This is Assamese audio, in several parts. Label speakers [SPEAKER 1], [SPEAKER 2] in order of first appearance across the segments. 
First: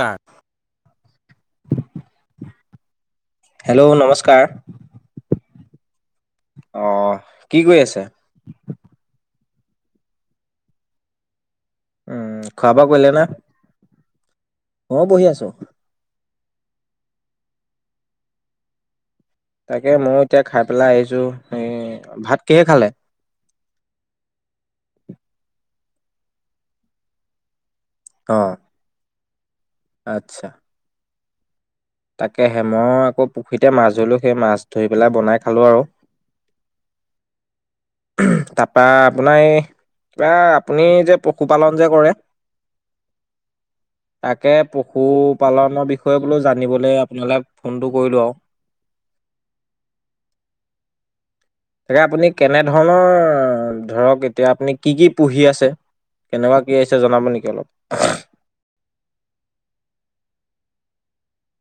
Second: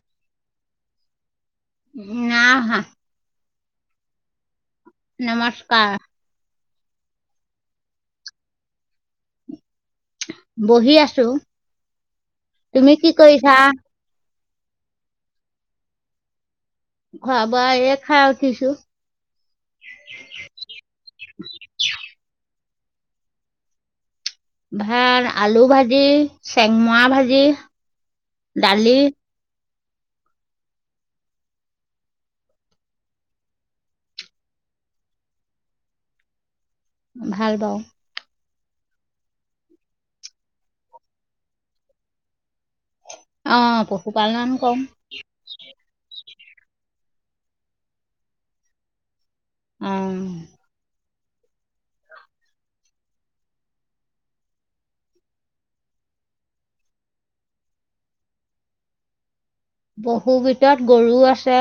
[SPEAKER 1] কাৰ
[SPEAKER 2] না অহা
[SPEAKER 1] হেল্ল' নমস্কাৰ
[SPEAKER 2] নমস্কাৰ
[SPEAKER 1] অহ কি কৰি আছা
[SPEAKER 2] বহি আছোঁ
[SPEAKER 1] উম,
[SPEAKER 2] তুমি কি কৰিছা
[SPEAKER 1] মও বহি আছোঁ
[SPEAKER 2] খোৱা বোৱা এই খাই উঠিছো
[SPEAKER 1] তাকে মও এতিয়া খাই পেলাই আহিছোঁ এই ভাত কিহে খালে
[SPEAKER 2] ভাত আলু ভাজি, চেংমৰা ভাজি
[SPEAKER 1] অ'
[SPEAKER 2] দালি
[SPEAKER 1] আচ্ছা তাকে হে মই আকৌ পুখুৰীতে মাছ ধৰিলোঁ সেই মাছ ধৰি পেলাই বনাই খালোঁ আৰু
[SPEAKER 2] ভাল পাওঁ
[SPEAKER 1] উমহ তাপা আপোনাৰ এই কিবা আপুনি যে পশুপালন যে কৰে।
[SPEAKER 2] অ পশুপালন
[SPEAKER 1] তাকে
[SPEAKER 2] কৰো
[SPEAKER 1] পশুপালনৰ বিষয়ে। জানিবলে আপোনালে ফোনটো কৰিলো আৱ।
[SPEAKER 2] উম
[SPEAKER 1] তাকে আপুনি কেনেধৰণৰ ধৰক এতিয়া আপুনি কি কি পুহি আছে কেনেকুৱা কি আছে জনাব নেকি অলপ।
[SPEAKER 2] পহু ভিতৰত গৰুও আছে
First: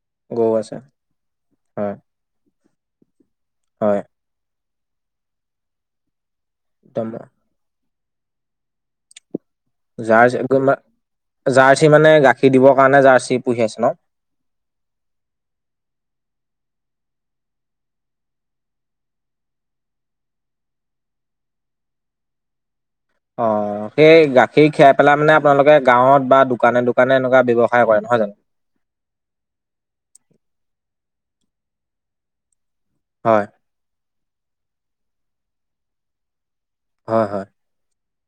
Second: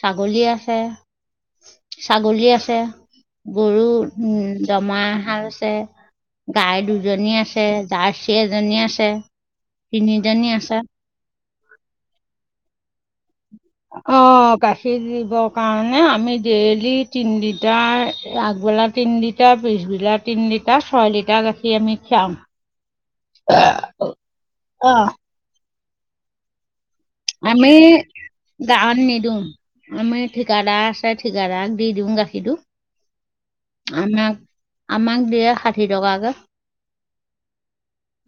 [SPEAKER 2] ছাগলী আছে
[SPEAKER 1] হয়
[SPEAKER 2] ছাগলী আছে গৰু
[SPEAKER 1] হয়।
[SPEAKER 2] উম দমৰা এহাল আছে। গাই
[SPEAKER 1] একদম
[SPEAKER 2] দুজনী আছে। জাৰ্চি এজনী আছে।
[SPEAKER 1] জাৰ্চি
[SPEAKER 2] তিনিজনি আছে
[SPEAKER 1] জাৰ্চি মানে গাখীৰ দিবৰ কাৰণে জাৰ্চি পুহি আছে ন?
[SPEAKER 2] অ গাখীৰ দিব কাৰণে আমি ডেইলী। গাখী তিনি লিটাৰ আগবেলা তিনি লিটাৰ পিছবেলা তিনি লিটাৰ ছয় লিটাৰ গাখীৰ আমি খিয়াও।
[SPEAKER 1] অ সেই গাখীৰ খীৰাই
[SPEAKER 2] অ'।
[SPEAKER 1] পেলাই মানে আপোনালোকে গাঁৱত বা দোকানে দোকান
[SPEAKER 2] আমি গাঁৱত নিদিওঁ আমি ঠিকাদাৰ আছে। ঠিকাদাৰক দি দিওঁ গাখীৰটো
[SPEAKER 1] হয়
[SPEAKER 2] আমাক আমাক দিয়ে ষাঠি টকাকে।
[SPEAKER 1] হয় হয়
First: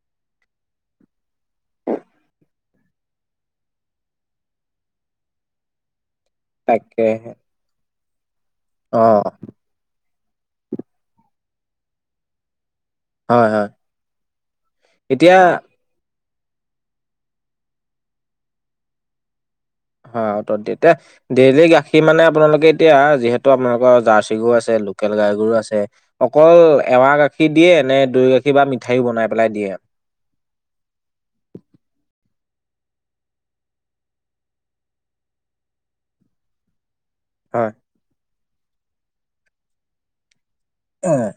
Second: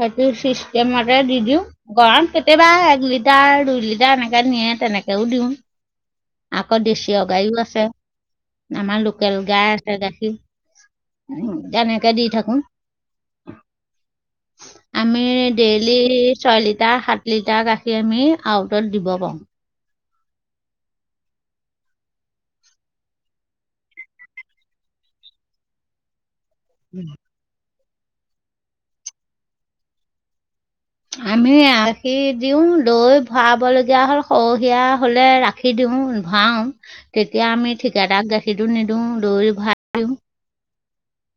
[SPEAKER 2] সেইটো চিষ্টম মতে দি গৰম কেতিয়া। এক লিটাৰ দুই লিটাৰ এনেকাে নিয়ে তেনেকেও দিওঁ। আকৌ দেশি অ
[SPEAKER 1] তাকেহে
[SPEAKER 2] গায়ও আছে।
[SPEAKER 1] অ
[SPEAKER 2] আমাৰ লোকেল গাই উ আছে গাখীৰ তেনেকে দি থাকো
[SPEAKER 1] হয় হয়
[SPEAKER 2] আমি
[SPEAKER 1] এতিয়া
[SPEAKER 2] ডেইলি ছয় লিটাৰ সাত লিটাৰ গাখীৰ আমি আউটত দিব পাৰোঁ।
[SPEAKER 1] অ ত এতিয়া ডেইলি গাখীৰ মানে আপোনালোকে এতিয়া যিহেতু আপোনালোকৰ জাৰ্চি গৰু আছে লোকেল গাই গৰু আছে। অকল এৱাহ গাখীৰ দিয়ে। ম দৈ গাখীৰ বা মিঠাইও বনাই পেলাই দিয়ে।
[SPEAKER 2] আমি ৰাখি দিওঁ দৈ ভৰাব লগীয়া হলে সৰহীয়া হলে ৰাখি দিও ভৰাও তেতিয়া
[SPEAKER 1] হয়
[SPEAKER 2] আমি ঠিকাাদাক গাখীৰ সেইটো নিদিওঁ দৈ ভাল দিও।
[SPEAKER 1] উম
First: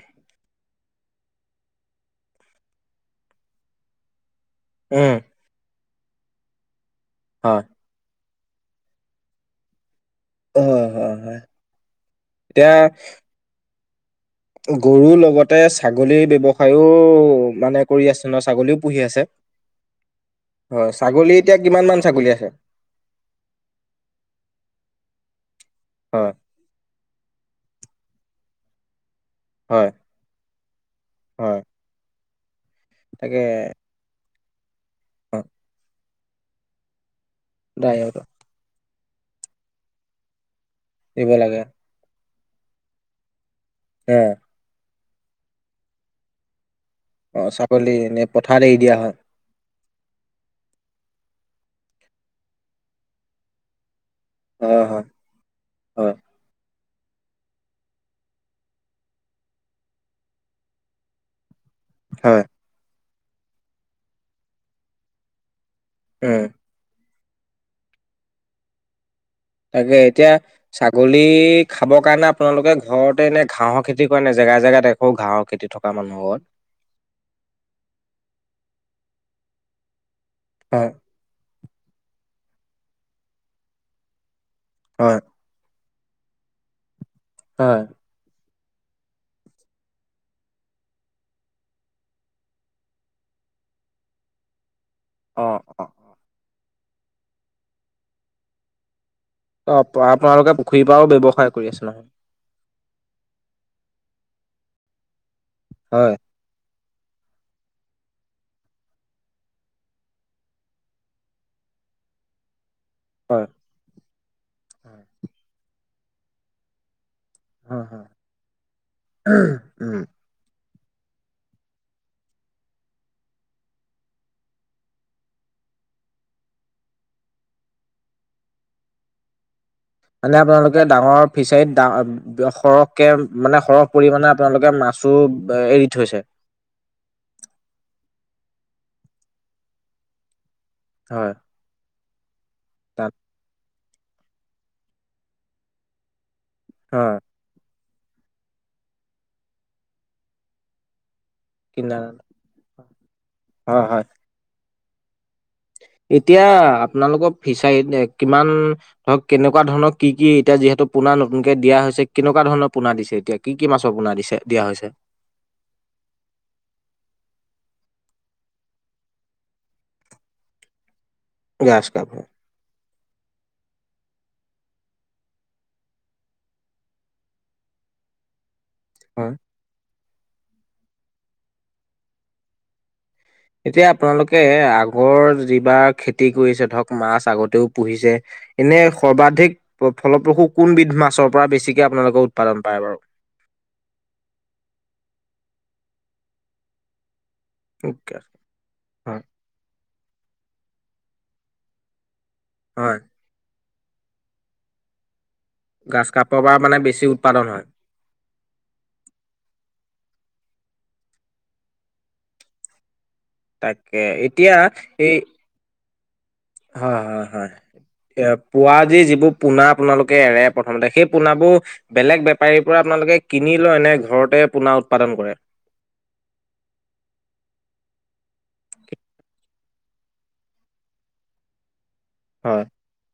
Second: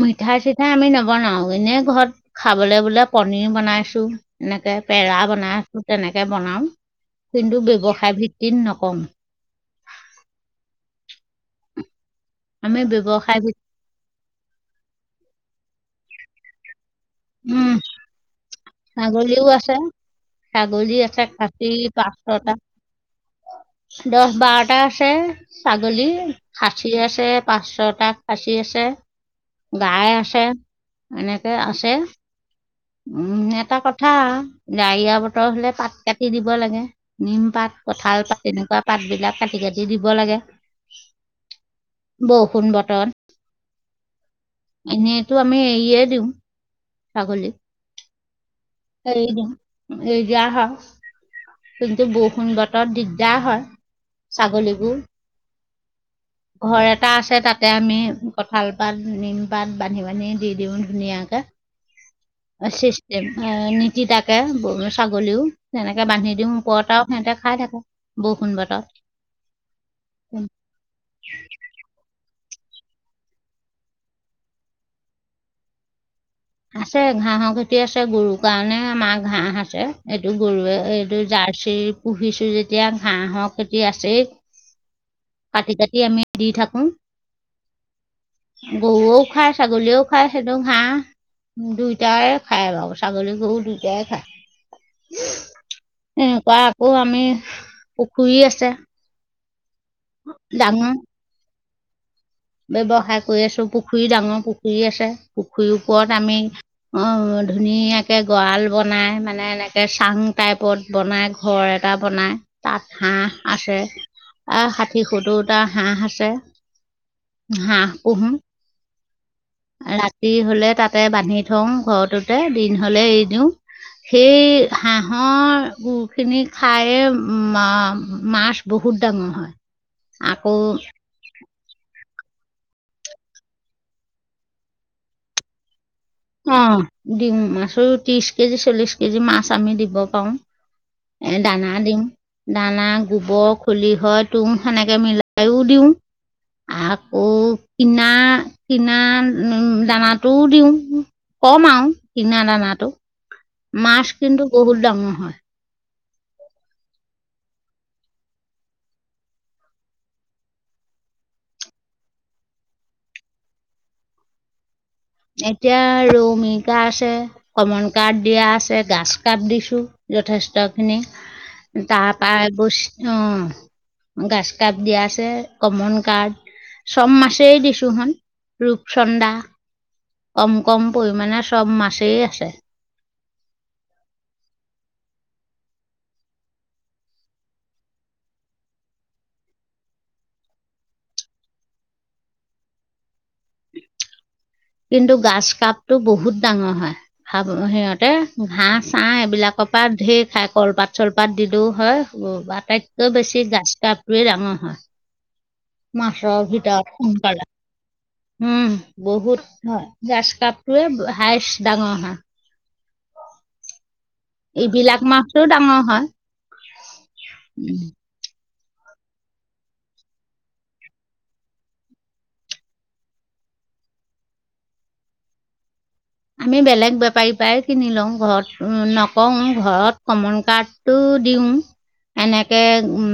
[SPEAKER 2] মিঠাই মিচি, এ ', আমি নবনাও এনেই ঘৰত খাবলৈ বোলে পনীৰ বনাইছো। এনেকে পেৰা বনাই, তেনেকে বনাম,
[SPEAKER 1] হয়
[SPEAKER 2] কিন্তু ব্যৱসায় ভিত্তিত, ঘিণ নকৰোঁ।
[SPEAKER 1] হয়- হয়- হয়
[SPEAKER 2] আমি
[SPEAKER 1] এতিয়া
[SPEAKER 2] ব্যৱসায় বি,
[SPEAKER 1] গৰুৰ লগত, -তে', ছাগলীৰ ব্যৱসায়, টো মানে কৰি আছে ন ছাগলীও, '
[SPEAKER 2] ছাগলীও আছে, ছাগলী আছে
[SPEAKER 1] এতিয়া
[SPEAKER 2] খাচী
[SPEAKER 1] কিমান মান
[SPEAKER 2] পাঁচ-
[SPEAKER 1] ছাগলী আছে?
[SPEAKER 2] ছটা দহ -বাৰটা আছে ছাগলী
[SPEAKER 1] হয়
[SPEAKER 2] খাচী। খাচী আছে পাঁচ-ছটা, খাচী আছে।
[SPEAKER 1] হয়
[SPEAKER 2] গাই আছে এনেকে
[SPEAKER 1] হয়
[SPEAKER 2] আছে,
[SPEAKER 1] তাকে
[SPEAKER 2] উম ', এটা কথা, অ', ডাৱৰীয়া
[SPEAKER 1] অ
[SPEAKER 2] বতৰ হলে পাত, কাটি দিব লাগে। নিম পাত
[SPEAKER 1] দাই
[SPEAKER 2] -কঁঠাল পাত তেনেকুৱা পাত বিলাক কাটি-কাটি দিব লাগে।
[SPEAKER 1] দিব লাগে।
[SPEAKER 2] বৰষুণ বতৰত
[SPEAKER 1] উম
[SPEAKER 2] এনেইতো আমি এৰিয়ে দিওঁ।
[SPEAKER 1] অ
[SPEAKER 2] ছাগলীক
[SPEAKER 1] ছাগলী নে পথাৰত এৰি দিয়া হয়।
[SPEAKER 2] এৰি দিয়া হয় কিন্তু বৰষুণ বতৰ দিগদাৰ হয়। ছাগলী
[SPEAKER 1] হয়
[SPEAKER 2] গু।
[SPEAKER 1] হয় হয়।
[SPEAKER 2] ঘৰ এটা আছে তাতে আমি কঠাল পাত নিমপাত বান্ধি-বান্ধি দি দিওঁ ধুনীয়াকে।
[SPEAKER 1] হয়
[SPEAKER 2] [unintelligible] নীতিতাকে গৰু ছাগলীও। এনেকে বান্ধি
[SPEAKER 1] উম
[SPEAKER 2] দিওঁ ওপৰত আৰু সিঁহতে খাই থাকো, বৰষুণ বতৰত।
[SPEAKER 1] তাকে এতিয়া ছাগলী খাবৰ কাৰণে আপোনালোকে ঘৰতে এনে ঘাঁহৰ খেতি কৰা নাই, জেগা-জেগাই দেখো ঘাঁহৰ খেতি থকা মানুহৰ ঘৰত?
[SPEAKER 2] আছে ঘাঁহৰ খেতি আছে গৰুৰ কাৰণে আমাৰ ঘাঁহ আছে। এইটো গৰুৱে
[SPEAKER 1] হয়
[SPEAKER 2] এইটো জাৰ্চিৰ পুহিছো যে এতিয়া ঘাঁহৰ খেতি আছেই।
[SPEAKER 1] হয়।
[SPEAKER 2] কাটি-কাটি আমি দি থাকো।
[SPEAKER 1] হয়।
[SPEAKER 2] গহৰুৱেও খাই ছাগলীয়েও খাই সেইটো ঘাঁহ। দুইটাই খায় বাৰু ছাগলী গৰু দুইটাই খায়।
[SPEAKER 1] অ অ
[SPEAKER 2] এনেকুৱা আকৌ আমি পুখুৰী আছে।
[SPEAKER 1] অ আপোনালোকে পুখুৰীৰ
[SPEAKER 2] ডাঙৰ
[SPEAKER 1] পৰাও ব্যয়ৱসায় কৰি আছে নহয়।
[SPEAKER 2] ব্যৱসায় কৰি আছো পুখুৰী ডাঙৰ পুখুৰী আছে। পুখুৰীৰ
[SPEAKER 1] হয়
[SPEAKER 2] ওপৰত আমি অ ধুনীয়াকে গড়াল বনাই মানে এনেকে চাং টাইপত বনায় ঘৰ এটা বনায়। তাত
[SPEAKER 1] হয়
[SPEAKER 2] হাঁহ আছে, প্ৰায়
[SPEAKER 1] হয়
[SPEAKER 2] ষাঠি সত্তৰটা হাঁহ আছে।
[SPEAKER 1] হয়
[SPEAKER 2] হাঁহ
[SPEAKER 1] হয়।
[SPEAKER 2] পুহো,
[SPEAKER 1] উম,
[SPEAKER 2] ৰাতি হলে তাত তাতে বান্ধি থওঁ ঘৰটোতে, দিন হলে এৰি দিওঁ, সেই হাঁহৰ গো-খিনি খাইয়ে মাছ বহুত ডাঙৰ হয়।
[SPEAKER 1] মানে,
[SPEAKER 2] আকৌ
[SPEAKER 1] আপোনালোকে ডাঙৰ ফিচাৰীত ডা সৰহকে মানে সৰহ পৰিমাণে আপোনালোকে মাছো এৰি থৈছে
[SPEAKER 2] অ, ডিম মাছে ত্ৰিছ কেজি, চল্লিশ কেজি, মাছ আমি দিব পাৰো।
[SPEAKER 1] হয়
[SPEAKER 2] এ দানা দিম দানা,
[SPEAKER 1] তাত
[SPEAKER 2] গোবৰ। খুলি হয় তোম, সেনেকে মিলাইও দিওঁ।
[SPEAKER 1] হয়
[SPEAKER 2] আকৌ কিনা-কিনা উম, দানাটোও দিওঁ। কম আৰু কিনা দানাটো।
[SPEAKER 1] হয় হয়
[SPEAKER 2] মাছ কিন্তু বহুত ডাঙৰ হয়।
[SPEAKER 1] এতিয়া, আপোনালোকৰ ফিচাৰীত কিমান ধৰক কেনেকুৱা ধৰণৰ কি কি? এতিয়া যিহেতু পোনা নতুনকে দিয়া হৈছে, কেনেকুৱা ধৰণৰ পোনা দিছে এতিয়া? কি কি মাছৰ পোনা দিছে - দিয়া হৈছে?
[SPEAKER 2] এতিয়া ৰৌ, মিকা আছে, কমন কাৰ্প দিয়া আছে, গাছ কাপ দিছো যথেষ্ট খিনি।
[SPEAKER 1] গ্ৰাছ কাপ
[SPEAKER 2] তাৰ
[SPEAKER 1] হয়
[SPEAKER 2] পা [unintelligible] অ, গাছ কাপ দিয়া আছে, কমন কাৰ্প, চব মাছেই দিছো সোণ। ৰূপচন্দা।
[SPEAKER 1] হয়।
[SPEAKER 2] কম-কম পৰিমানে চব মাছেই আছে।
[SPEAKER 1] এতিয়া আপোনালোকে আগৰ যিবাৰ খেতি কৰিছে, ধৰক মাছ আগতেও পুহিছে। এনে সৰ্বাধিক প - ফলপ্ৰসূ কোনবিধ মাছৰ পৰা বেছিকে আপোনালোকে উৎপাদন পায় বাৰু?
[SPEAKER 2] কিন্তু গাছ কাপটো বহুত ডাঙৰ হয়। খাবলে সিহঁতে, ঘাঁ-চাহ
[SPEAKER 1] হয়
[SPEAKER 2] এইবিলাকৰ পৰা ঢেৰ খাই, কলপাত-চলপাত দিলেও হয়। অ,
[SPEAKER 1] হয়
[SPEAKER 2] আটাইতকৈ বেছি গাছ কাপটোৱে ডাঙৰ হয়।
[SPEAKER 1] গাছ কাপৰ
[SPEAKER 2] মাছৰ
[SPEAKER 1] পৰা মানে
[SPEAKER 2] ভিতৰত
[SPEAKER 1] বেছি উৎপাদন
[SPEAKER 2] সোনকালে,
[SPEAKER 1] হয়
[SPEAKER 2] উম বহুত হয়। গাছ কাপটোৱে হাইচ ডাঙৰ হয়।
[SPEAKER 1] তাত
[SPEAKER 2] ইবিলাক মাছটো ডাঙৰ হয়।
[SPEAKER 1] হয়-হয়-হয়, এতিয়া পোৱা যি যিবোৰ পোনা আপোনালোকে এৰে, প্ৰথমতে সেই পোনাবোৰ বেলেগ বেপাৰীৰ পৰা আপোনালোকে কিনি লৈ নে, ঘৰতে পোনা উৎপাদন কৰে?
[SPEAKER 2] আমি বেলেগ বেপাৰীৰ পৰাই কিনি লওঁ, ঘৰত নকওঁ, ঘৰত কমন কাৰ্প টো দিওঁ। এনেকে
[SPEAKER 1] হয়
[SPEAKER 2] উম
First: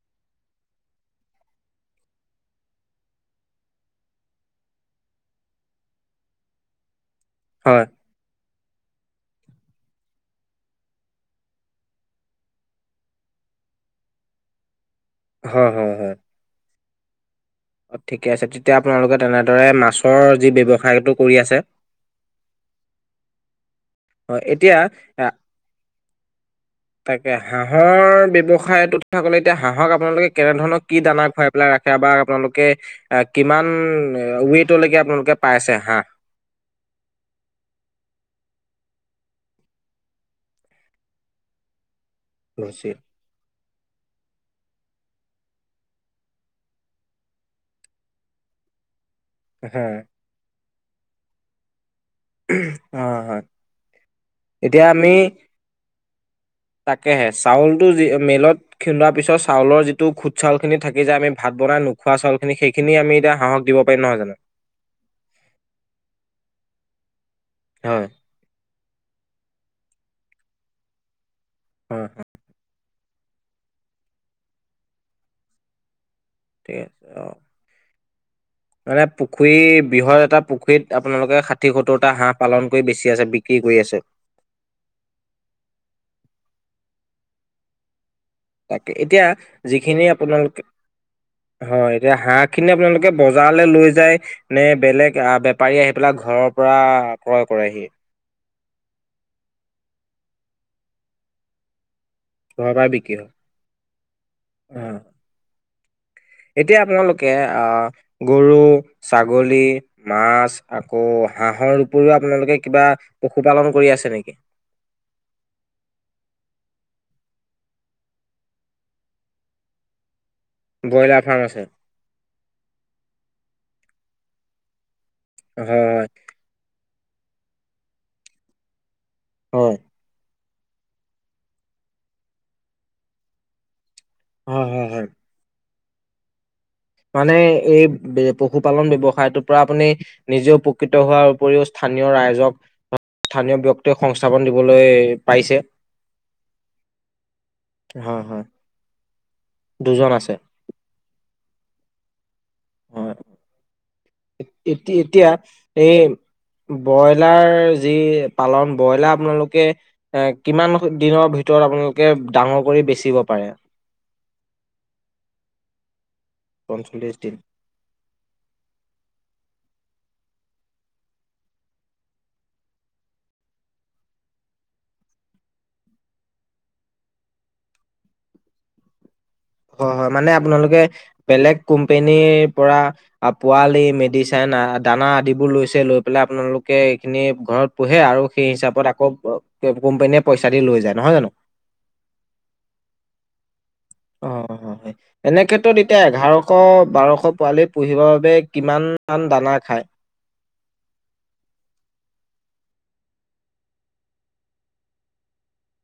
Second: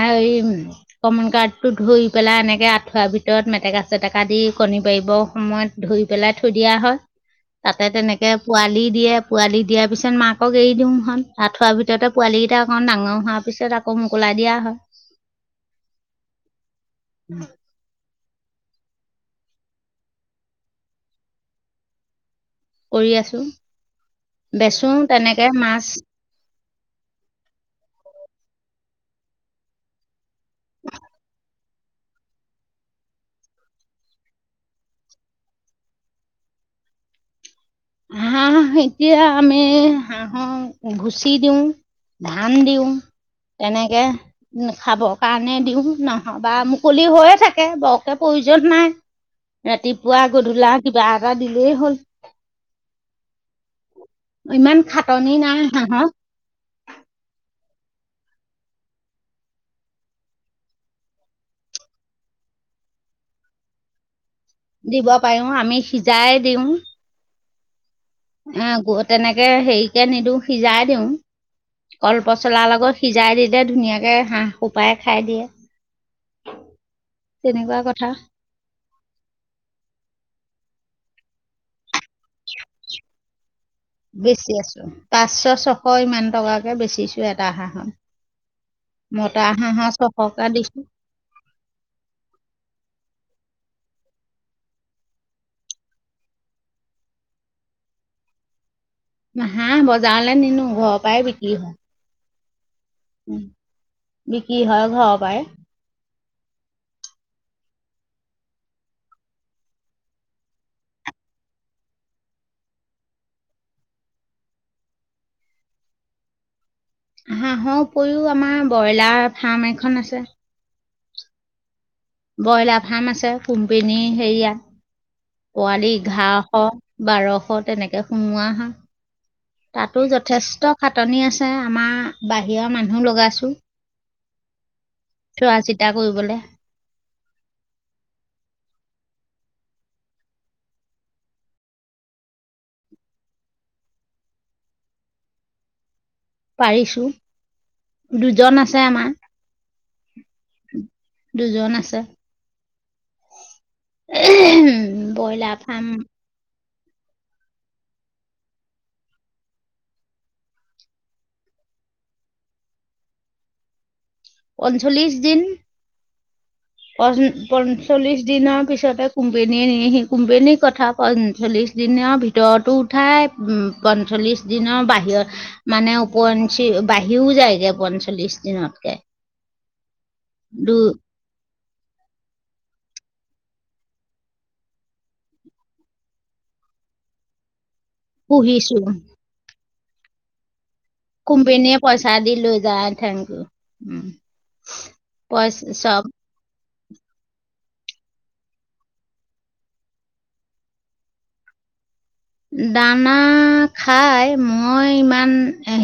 [SPEAKER 2] হেৰি কমন কাৰডটো ধুই পেলাই, এনেক আঁঠুৱা ভিতৰত, মেটেকা চেটেকা দি, কণী পাৰিবৰ সময়ত ধৰি পেলাই থৈ দিয়া হয়।
[SPEAKER 1] হয়
[SPEAKER 2] তাতে তেনেকে পোৱালি দিয়ে, পোৱালি দিয়াৰ পিছত মাকক এৰি দিওঁ নহয়। আঠুৱা ভিতৰতে পোৱালী কেইটা অকণ ডাঙৰ হোৱাৰ পিছত আকৌ মোকলাই দিয়া হয়।
[SPEAKER 1] হয়! হয়! হয়!
[SPEAKER 2] উম।
[SPEAKER 1] অ, ঠিকে আছে, তেতিয়া আপোনালোকে তেনেদৰে মাছৰ যি ব্যৱসায়টো কৰি আছে।
[SPEAKER 2] কৰি আছো,
[SPEAKER 1] হয়
[SPEAKER 2] বেচোঁ
[SPEAKER 1] এতিয়া
[SPEAKER 2] তেনেকে মাছ।
[SPEAKER 1] তাকে হাঁহৰ ব্যৱসায়টোত ক'লে এতিয়া, হাঁহক আপোনালোকে কেনে ধৰণৰ কি দানা খোৱাই পেলাই ৰাখে, বা আপোনালোকে কিমান ৱেইটলৈকে আপোনালোকে পাইছে হাঁহ।
[SPEAKER 2] হাঁহ এতিয়া আমি, হাঁহক, ভূচি দিওঁ। ধান দিওঁ।
[SPEAKER 1] ভুচি
[SPEAKER 2] তেনেকে খাবৰ কাৰণে দিওঁ। নহয় বা মুকলি হৈয়ে থাকে, বৰকে প্ৰয়োজন নাই।
[SPEAKER 1] হয়
[SPEAKER 2] ৰাতিপুৱা গধূলা। কিবা এটা দিলেই হ'ল।
[SPEAKER 1] অ' হয়!
[SPEAKER 2] ইমান
[SPEAKER 1] এতিয়া আমি,
[SPEAKER 2] খাটনি নাই হাঁহক
[SPEAKER 1] তাকেহে চাউল মিলত খিন্দোৱা পিছত চাউলৰ যিটো খুট চাউল খিনি থাকি যায়, আমি ভাত বনাই নোখোৱা চাউল খিনি। সেইখিনি আমি এতিয়া হাঁহক দিব পাৰিম নহয় জানোঁ।
[SPEAKER 2] দিব পাৰিম অ' আমি সিজাই দিওঁ।
[SPEAKER 1] হয়।
[SPEAKER 2] অ'হ তেনেকে হেৰিকে নিদিওঁ, সিজাই দিওঁ।
[SPEAKER 1] হয়
[SPEAKER 2] কলপচলা লগত। সিজাই দিলে, ধুনীয়াকে হাঁহ সোপাই খাই দিয়ে।
[SPEAKER 1] ঠিক আছে, অ'।
[SPEAKER 2] হা?
[SPEAKER 1] মানে পুখুৰী বৃহৎ এটা পুখুৰীত আপোনালোকে ষাঠি সত্তৰটা হাঁহ পালন কৰি বেছি আছে। বিক্ৰী কৰি আছে
[SPEAKER 2] বেছি আছোঁ। পাঁচশ ছশ ইমান টকা বেচিছোঁ এটা হাঁহত।
[SPEAKER 1] তাকে, এতিয়া
[SPEAKER 2] মতা হাঁহৰ
[SPEAKER 1] যিখিনি
[SPEAKER 2] ছশকে
[SPEAKER 1] আপোনালোকে,
[SPEAKER 2] দিছো
[SPEAKER 1] হয়! এতিয়া হাঁহ খিনি আপোনালোকে বজাৰলৈ লৈ যায়, নে বেলেগ আহ, বেপাৰীয়ে আহি পেলাই ঘৰৰ পৰা ক্ৰয় কৰেহি।
[SPEAKER 2] হাঁহ বজাৰলৈ নিনোঁ। ঘৰৰ পৰাই বিক্ৰী হয়।
[SPEAKER 1] ঘৰৰ পৰা বিক্ৰী হয়
[SPEAKER 2] উম বিক্ৰী
[SPEAKER 1] অ
[SPEAKER 2] হয়, ঘৰৰ পৰাই।
[SPEAKER 1] এতিয়া আপোনালোকে, আহ, গৰু, ছাগলী, মাছ আকৌ হাঁহৰ উপৰিও, আপোনালোকে কিবা পশুপালন কৰি আছে নেকি?
[SPEAKER 2] হাঁহৰ উপৰিও আমাৰ ব্ৰইলাৰ ফাৰ্ম এখন আছে।
[SPEAKER 1] ব্ৰইলাৰ ফাৰ্ম আছে?
[SPEAKER 2] ব্ৰইলাৰ ফাৰ্ম আছে? কোম্পিনী হেৰিয়া পোৱালি
[SPEAKER 1] হয়
[SPEAKER 2] ঘাঁহ ৰ। বাৰশ, তেনেকে সোমাৱা হয়।
[SPEAKER 1] হয়
[SPEAKER 2] তাতোঁ যথেষ্ট খাটনি আছে আমাৰ বাহিৰৰ মানুহ লগাইছো।
[SPEAKER 1] হয়- হয়- হয়
[SPEAKER 2] এয়া কৰিবলে,
[SPEAKER 1] মানে এই পশুপালন ব্যৱসায়টোৰ পৰা আপুনি নিজেও উপকৃত হোৱাৰ উপৰিও স্থানীয় ৰাইজক স্থানীয় ব্যক্তিক সংস্থাপন দিবলৈ পাইছে।
[SPEAKER 2] পাৰিছো
[SPEAKER 1] হয়
[SPEAKER 2] দুজন আছে আমাৰ
[SPEAKER 1] দুজন আছে
[SPEAKER 2] দুজন আছে,
[SPEAKER 1] অ এতিয়া এতিয়া
[SPEAKER 2] ব্ৰইলাৰ ফাৰ্ম
[SPEAKER 1] এই ব্ৰইলাৰ যি পালন ব্ৰইলাৰ আপোনালোকে এ কিমান দিনৰ ভিতৰত আপোনালোকে ডাঙৰ কৰি বেচিব পাৰে।
[SPEAKER 2] পঞ্চল্লিশ দিন। প
[SPEAKER 1] পঞ্চল্লিশ দিন
[SPEAKER 2] পঞ্চল্লিশ দিনৰ পিছতে কোম্পানীয়ে নিয়েহি, কোম্পানীৰ কথা পঞ্চল্লিশ দিনৰ ভিতৰতো উঠাই উ পঞ্চল্লিশ দিনৰ বাহিৰত মানে উপৰঞ্চি বাঢ়িও যায়গৈ পঞ্চল্লিশ দিনতকে,
[SPEAKER 1] হয় হয় মানে আপোনালোকে
[SPEAKER 2] দু
[SPEAKER 1] বেলেগ কোম্পানীৰ পৰা, আৰু পোৱালি মেডিচাইন দানা আদিবোৰ লৈছে লৈ পেলাই আপোনালোকে এইখিনি ঘৰত, পোহে আৰু সেই
[SPEAKER 2] পুহিছো
[SPEAKER 1] হিচাপত আকৌ কোম্পানীয়ে পইচা দি লৈ যায়। নহয় জানো
[SPEAKER 2] কোম্পেনীয়েে পইচা দি লৈ যায় থংকি উ
[SPEAKER 1] অ এনে ক্ষেত্ৰত এতিয়া এঘাৰশ শ বাৰশ পোৱালি পঢ়িবৰ বাবে কিমান দানা খায়?
[SPEAKER 2] দানা খাই মই ইমান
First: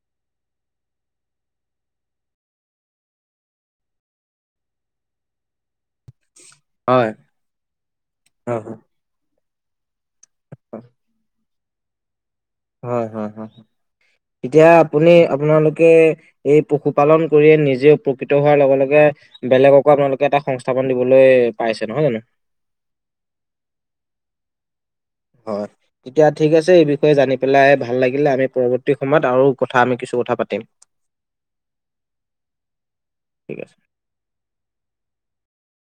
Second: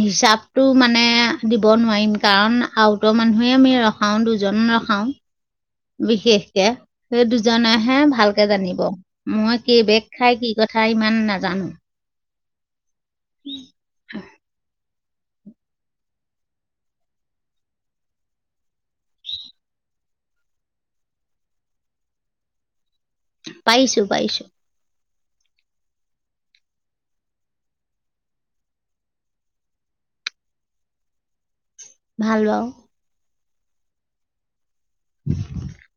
[SPEAKER 2] হিচাপটো মানে দিব নোৱাৰিম কাৰণ আউতৰ মানুহে আমি ৰখাওঁ দুজন ৰখাওঁ বিশেষ। এয়া
[SPEAKER 1] হয়
[SPEAKER 2] সেই দুজনেহে ভালকে
[SPEAKER 1] হয়
[SPEAKER 2] জানিব।
[SPEAKER 1] হয়
[SPEAKER 2] মই কি বেগ খাই কি কথা ইমান নাজানো
[SPEAKER 1] হয়-হয়-হয় এতিয়া আপুনি -আপোনালোকে এই পশুপালন কৰি নিজে উপকৃত হোৱাৰ লগে -লগে বেলেগকো আপোনালোকে এটা সংস্থাপন দিবলৈ পাইছে নহয় জানো।
[SPEAKER 2] পাৰিছোঁ - পাৰিছোঁ,
[SPEAKER 1] হয়, দিয়া থিক আছে, এই বিষয়ে জানিপেলায় ভাল লাগিলে। আৰু পৰৱৰ্তী সময়ত আৰু, আমি কিছু কথা পাতিম।
[SPEAKER 2] ভাল অ',
[SPEAKER 1] ঠিক আছে।
[SPEAKER 2] [unintelligible]